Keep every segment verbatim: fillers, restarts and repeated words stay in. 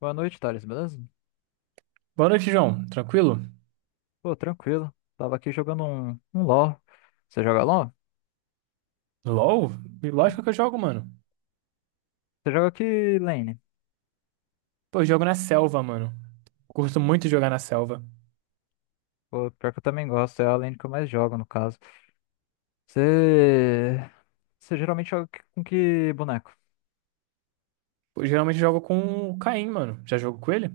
Boa noite, Thales, beleza? Boa noite, João. Tranquilo? Pô, tranquilo. Tava aqui jogando um, um LoL. Você joga LoL? LOL? Lógico que eu jogo, mano. Você joga que lane? Pô, eu jogo na selva, mano. Curto muito jogar na selva. Pô, pior que eu também gosto, é a lane que eu mais jogo, no caso. Você... Você geralmente joga que- com que boneco? Pô, geralmente eu jogo com o Caim, mano. Já jogo com ele?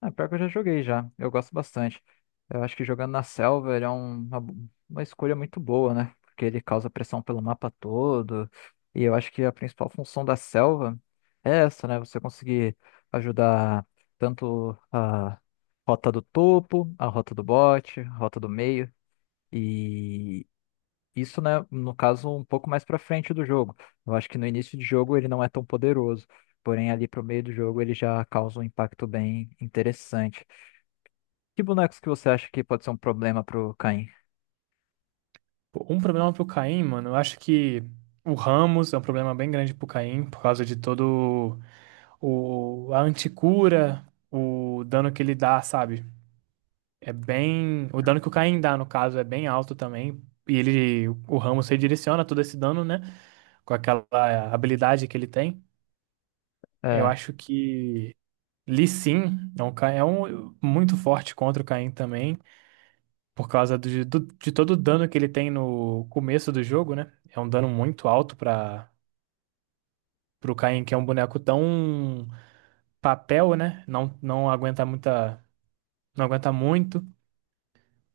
Ah, pior que eu já joguei já. Eu gosto bastante. Eu acho que jogando na selva ele é um- uma, uma escolha muito boa, né? Porque ele causa pressão pelo mapa todo. E eu acho que a principal função da selva é essa, né? Você conseguir ajudar tanto a rota do topo, a rota do bote, a rota do meio. E isso, né, no caso, um pouco mais pra frente do jogo. Eu acho que no início de jogo ele não é tão poderoso. Porém, ali pro meio do jogo ele já causa um impacto bem interessante. Que bonecos que você acha que pode ser um problema pro Caim? Pô, um problema pro Caim, mano. Eu acho que o Ramos é um problema bem grande pro Caim, por causa de todo o... a anticura, o dano que ele dá, sabe? É bem. O dano que o Caim dá, no caso, é bem alto também. E ele, o Ramos redireciona todo esse dano, né? Com aquela habilidade que ele tem. Eu É, acho que Lee Sin é um, ca- é um muito forte contra o Caim também, por causa do- do- de todo o dano que ele tem no começo do jogo, né? É um dano muito alto para o Caim, que é um boneco tão papel, né? Não, não aguenta muita, não aguenta muito.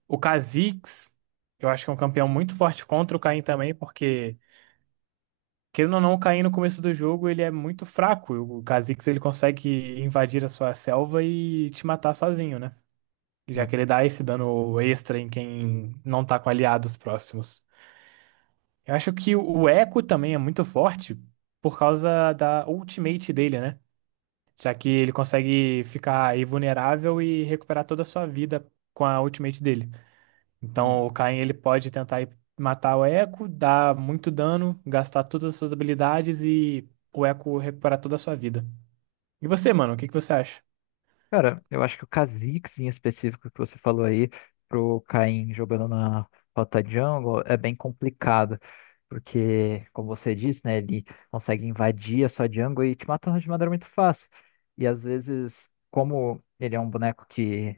O Kha'Zix, eu acho que é um campeão muito forte contra o Caim também, porque querendo ou não, o Caim no começo do jogo ele é muito fraco. O Kha'Zix ele consegue invadir a sua selva e te matar sozinho, né? Já né? que ele dá esse dano extra em quem não tá com aliados próximos. Eu acho que o Echo também é muito forte por causa da ultimate dele, né? Já que ele consegue ficar invulnerável e recuperar toda a sua vida com a ultimate dele. Hum. Então o Kayn ele pode tentar ir matar o Echo, dar muito dano, gastar todas as suas habilidades e o Echo recuperar toda a sua vida. E você, mano, o que que você acha? Cara, eu acho que o Kha'Zix em específico que você falou aí, pro Caim jogando na rota jungle, é bem complicado. Porque, como você disse, né, ele consegue invadir a sua jungle e te matando de maneira muito fácil. E às vezes, como ele é um boneco que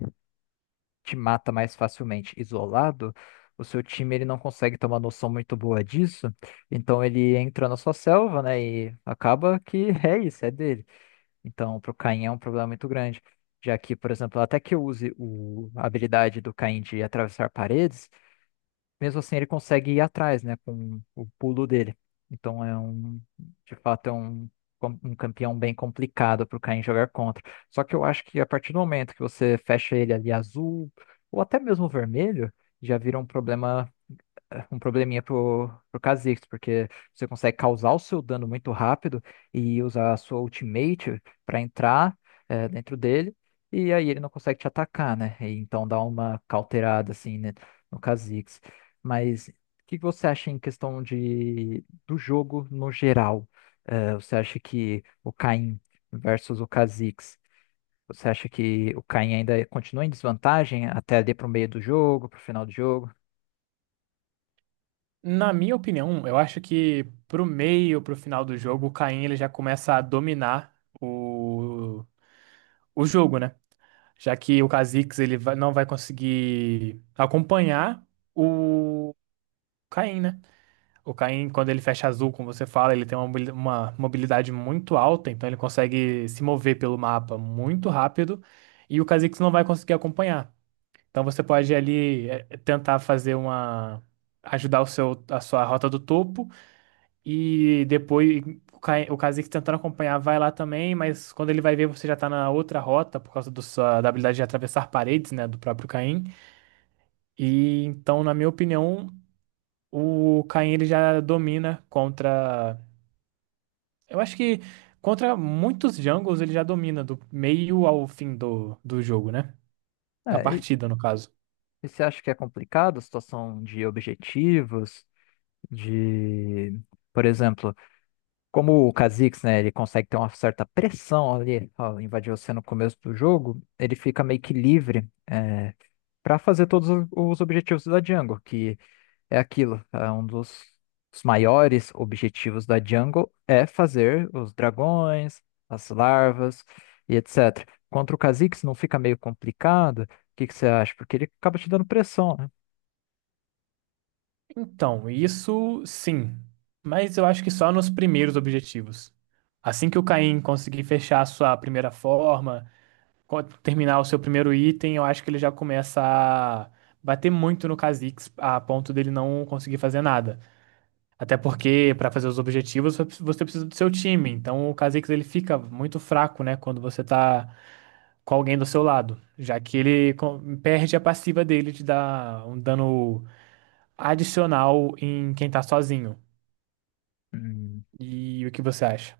te mata mais facilmente isolado, o seu time ele não consegue ter uma noção muito boa disso, então ele entra na sua selva, né, e acaba que é isso, é dele. Então, pro Caim é um problema muito grande, já que, por exemplo, até que eu use o, a habilidade do Caim de atravessar paredes, mesmo assim, ele consegue ir atrás, né, com o pulo dele. Então é um, de fato, é um, com- um campeão bem complicado para o Caim jogar contra. Só que eu acho que a partir do momento que você fecha ele ali azul, ou até mesmo vermelho, já vira um problema um probleminha pro, pro Kha'Zix, porque você consegue causar o seu dano muito rápido e usar a sua ultimate para entrar eh, dentro dele, e aí ele não consegue te atacar, né? E então dá uma cauterada assim, né, no Kha'Zix. Mas o que que você acha em questão de, do jogo no geral? Eh, você acha que o Caim versus o Kha'Zix, você acha que o Caim ainda continua em desvantagem até ali pro meio do jogo, pro final do jogo? Na minha opinião, eu acho que pro meio, pro final do jogo, o Caim ele já começa a dominar o, o jogo, né? Já que o Kha'Zix ele vai- não vai conseguir acompanhar o Caim, né? O Caim, quando ele fecha azul, como você fala, ele tem uma, mobili- uma mobilidade muito alta, então ele consegue se mover pelo mapa muito rápido e o Kha'Zix não vai conseguir acompanhar. Então você pode ali eh, tentar fazer uma ajudar o seu, a sua rota do topo e depois o Kai- o Kha'Zix tentando acompanhar vai lá também, mas quando ele vai ver você já tá na outra rota por causa do sua- da habilidade de atravessar paredes, né, do próprio Caim. E então, na minha opinião, o Caim ele já domina contra, eu acho que contra muitos Jungles ele já domina do meio ao fim do, do jogo, né? Da É. partida, no caso. E você acha que é complicado a situação de objetivos, de, por exemplo, como o Kha'Zix, né, ele consegue ter uma certa pressão ali, ó, invadiu você no começo do jogo, ele fica meio que livre é, para fazer todos o- os objetivos da jungle, que é aquilo, é um dos os maiores objetivos da jungle é fazer os dragões, as larvas e et cetera. Contra o Kha'Zix não fica meio complicado? O que que você acha? Porque ele acaba te dando pressão. Então, isso sim, mas eu acho que só nos primeiros objetivos. Assim que o Caim conseguir fechar a sua primeira forma co- terminar o seu primeiro item, eu acho que ele já começa a bater muito no Kha'Zix a ponto dele não conseguir fazer nada. Até porque para fazer os objetivos você precisa você precisa do seu time. Então o Kha'Zix ele fica muito fraco, né, quando você tá com alguém do seu lado, já que ele co- perde a passiva dele de dar um dano adicional em quem tá sozinho. Hum, E o que você acha?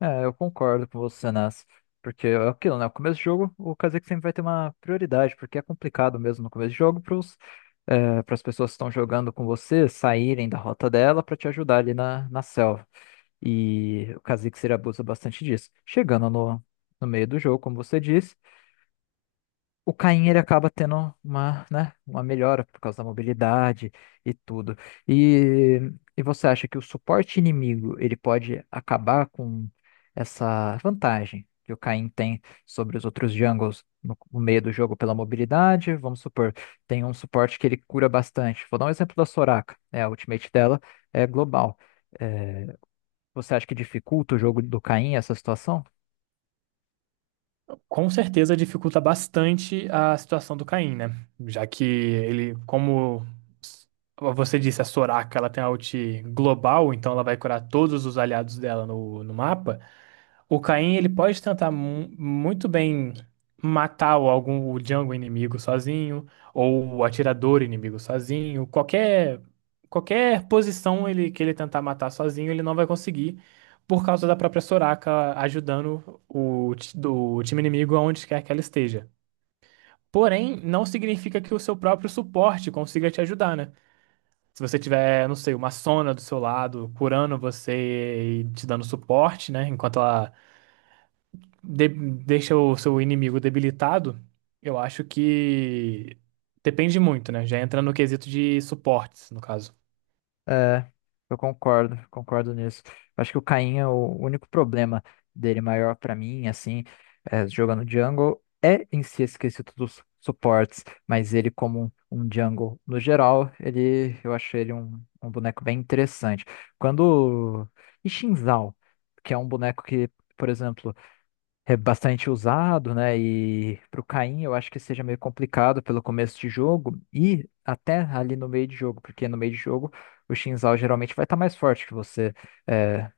É, eu concordo com você, Nas. Porque é aquilo, né? O começo do jogo, o Kha'Zix sempre vai ter uma prioridade, porque é complicado mesmo no começo do jogo para as pessoas que estão jogando com você saírem da rota dela para te ajudar ali na, na selva. E o Kha'Zix ele abusa bastante disso. Chegando no, no meio do jogo, como você disse. O Caim ele acaba tendo uma, né, uma melhora por causa da mobilidade e tudo. E, e você acha que o suporte inimigo ele pode acabar com essa vantagem que o Caim tem sobre os outros jungles no, no meio do jogo pela mobilidade? Vamos supor, tem um suporte que ele cura bastante. Vou dar um exemplo da Soraka, né, a ultimate dela é global. É, Você acha que dificulta o jogo do Caim essa situação? Com certeza dificulta bastante a situação do Caim, né? Já que ele, como s- você disse, a Soraka, ela tem a ult global, então ela vai curar todos os aliados dela no, no mapa. O Caim, ele pode tentar mu- muito bem matar o, algum, o jungle inimigo sozinho, ou o atirador inimigo sozinho, qualquer, qualquer posição ele, que ele tentar matar sozinho, ele não vai conseguir por causa da própria Soraka ajudando o, ti- do time inimigo aonde quer que ela esteja. Porém, não significa que o seu próprio suporte consiga te ajudar, né? Se você tiver, não sei, uma Sona do seu lado, curando você e te dando suporte, né? Enquanto ela de- deixa o seu inimigo debilitado, eu acho que depende muito, né? Já entra no quesito de suportes, no caso. É, eu concordo, concordo nisso. Acho que o Caim é o único problema dele maior pra mim, assim, é, jogando jungle, é em si esquecido dos suportes, mas ele como um, um jungle no geral, ele, eu achei ele um, um boneco bem interessante. Quando... E Xin Zhao, que é um boneco que, por exemplo, é bastante usado, né? E pro Caim eu acho que seja meio complicado pelo começo de jogo e até ali no meio de jogo, porque no meio de jogo o Xin Zhao geralmente vai estar mais forte que você, é,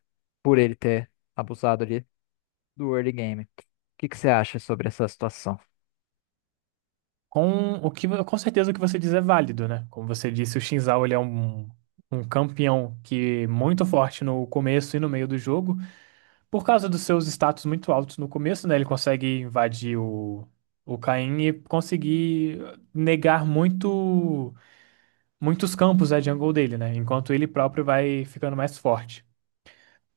por ele ter abusado ali do early game. O que que você acha sobre essa situação? Com o que, com certeza o que você diz é válido, né? Como você disse, o Xin Zhao ele é um, um campeão que é muito forte no começo e no meio do jogo. Por causa dos seus status muito altos no começo, né? Ele consegue invadir o, o Kayn e conseguir negar muito, muitos campos da jungle dele, né? Enquanto ele próprio vai ficando mais forte.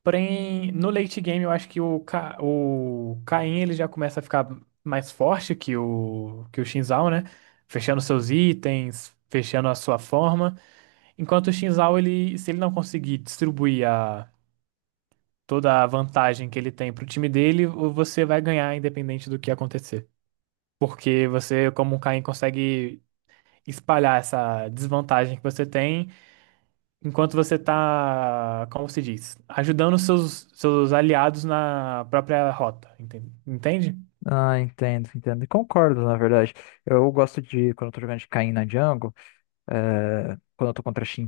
Porém, no late game eu acho que o, Ca... o Kayn ele já começa a ficar mais forte que o que o Xin Zhao, né? Fechando seus itens, fechando a sua forma. Enquanto o Xin Zhao, ele... se ele não conseguir distribuir a... toda a vantagem que ele tem pro time dele, o- você vai ganhar independente do que acontecer. Porque você, como o Kayn, consegue espalhar essa desvantagem que você tem enquanto você está, como se diz, ajudando seus, seus aliados na própria rota, enten- entende? Ah, entendo, entendo. E concordo, na verdade. Eu gosto de, quando eu tô jogando de Caim na jungle, É, quando eu tô contra xin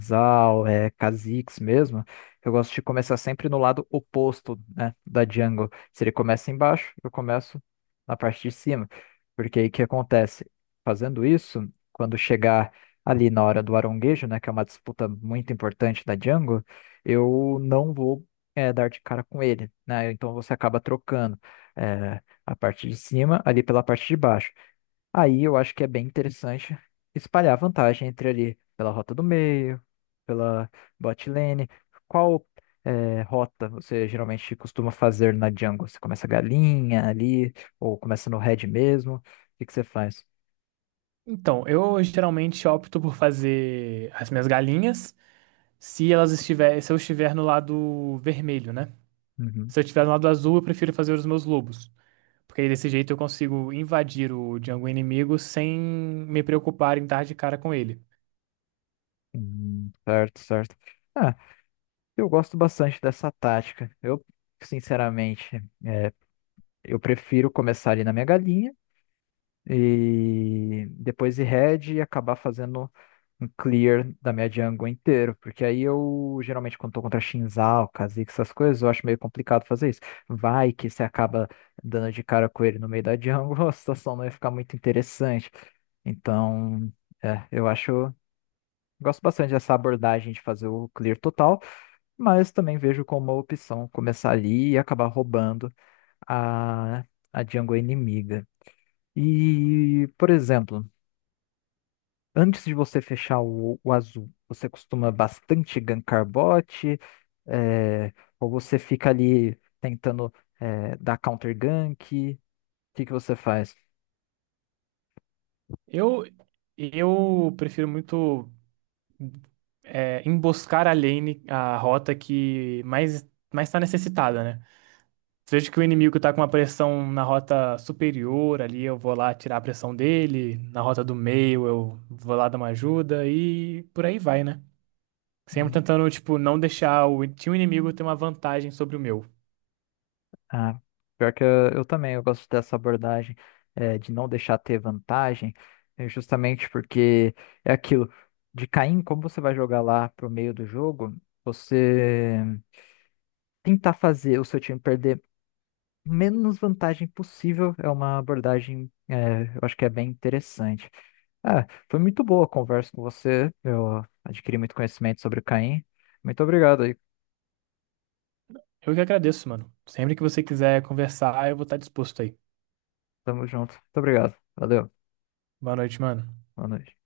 é, Kha'Zix mesmo, eu gosto de começar sempre no lado oposto, né, da jungle. Se ele começa embaixo, eu começo na parte de cima. Porque aí o que acontece? Fazendo isso, quando chegar ali na hora do aronguejo, né, que é uma disputa muito importante da jungle, eu não vou é, dar de cara com ele, né? Então você acaba trocando é, a parte de cima ali pela parte de baixo. Aí eu acho que é bem interessante espalhar vantagem entre ali pela rota do meio, pela bot lane. Qual eh, rota você geralmente costuma fazer na jungle? Você começa galinha ali, ou começa no red mesmo? O que que você faz? Então, eu geralmente opto por fazer as minhas galinhas se elas estiver, se eu estiver no lado vermelho, né? Uhum. Se eu estiver no lado azul, eu prefiro fazer os meus lobos. Porque aí desse jeito eu consigo invadir o jungle inimigo sem me preocupar em dar de cara com ele. Hum, certo, certo. Ah, eu gosto bastante dessa tática. Eu, sinceramente, eu prefiro começar ali na minha galinha e depois ir red e acabar fazendo um clear da minha jungle inteiro, porque aí eu geralmente quando tô contra Shinzal, Kha'Zix, essas coisas, eu acho meio complicado fazer isso. Vai que você acaba dando de cara com ele no meio da jungle, a situação não ia ficar muito interessante. Então, é, eu acho, gosto bastante dessa abordagem de fazer o clear total, mas também vejo como uma opção começar ali e acabar roubando a, a jungle inimiga. E, por exemplo, antes de você fechar o, o azul, você costuma bastante gankar bot, é, ou você fica ali tentando é, dar counter gank? O que que você faz? Eu, eu prefiro muito. É, emboscar a lane, a rota que mais mais está necessitada, né? Se eu vejo que o inimigo tá com uma pressão na rota superior ali, eu vou lá tirar a pressão dele, na rota do meio eu vou lá dar uma ajuda e por aí vai, né? Sempre tentando, tipo, não deixar o time inimigo ter uma vantagem sobre o meu. Ah, pior que eu, eu também, eu gosto dessa abordagem, eh, de não deixar ter vantagem, eh, justamente porque é aquilo, de Caim, como você vai jogar lá pro meio do jogo, você tentar fazer o seu time perder menos vantagem possível é uma abordagem, eh, eu acho que é bem interessante. Ah, foi muito boa a conversa com você, eu adquiri muito conhecimento sobre o Caim. Muito obrigado aí, Eu que agradeço, mano. Sempre que você quiser conversar, eu vou estar disposto aí. tamo junto. Muito obrigado, valeu, Boa noite, mano. boa noite.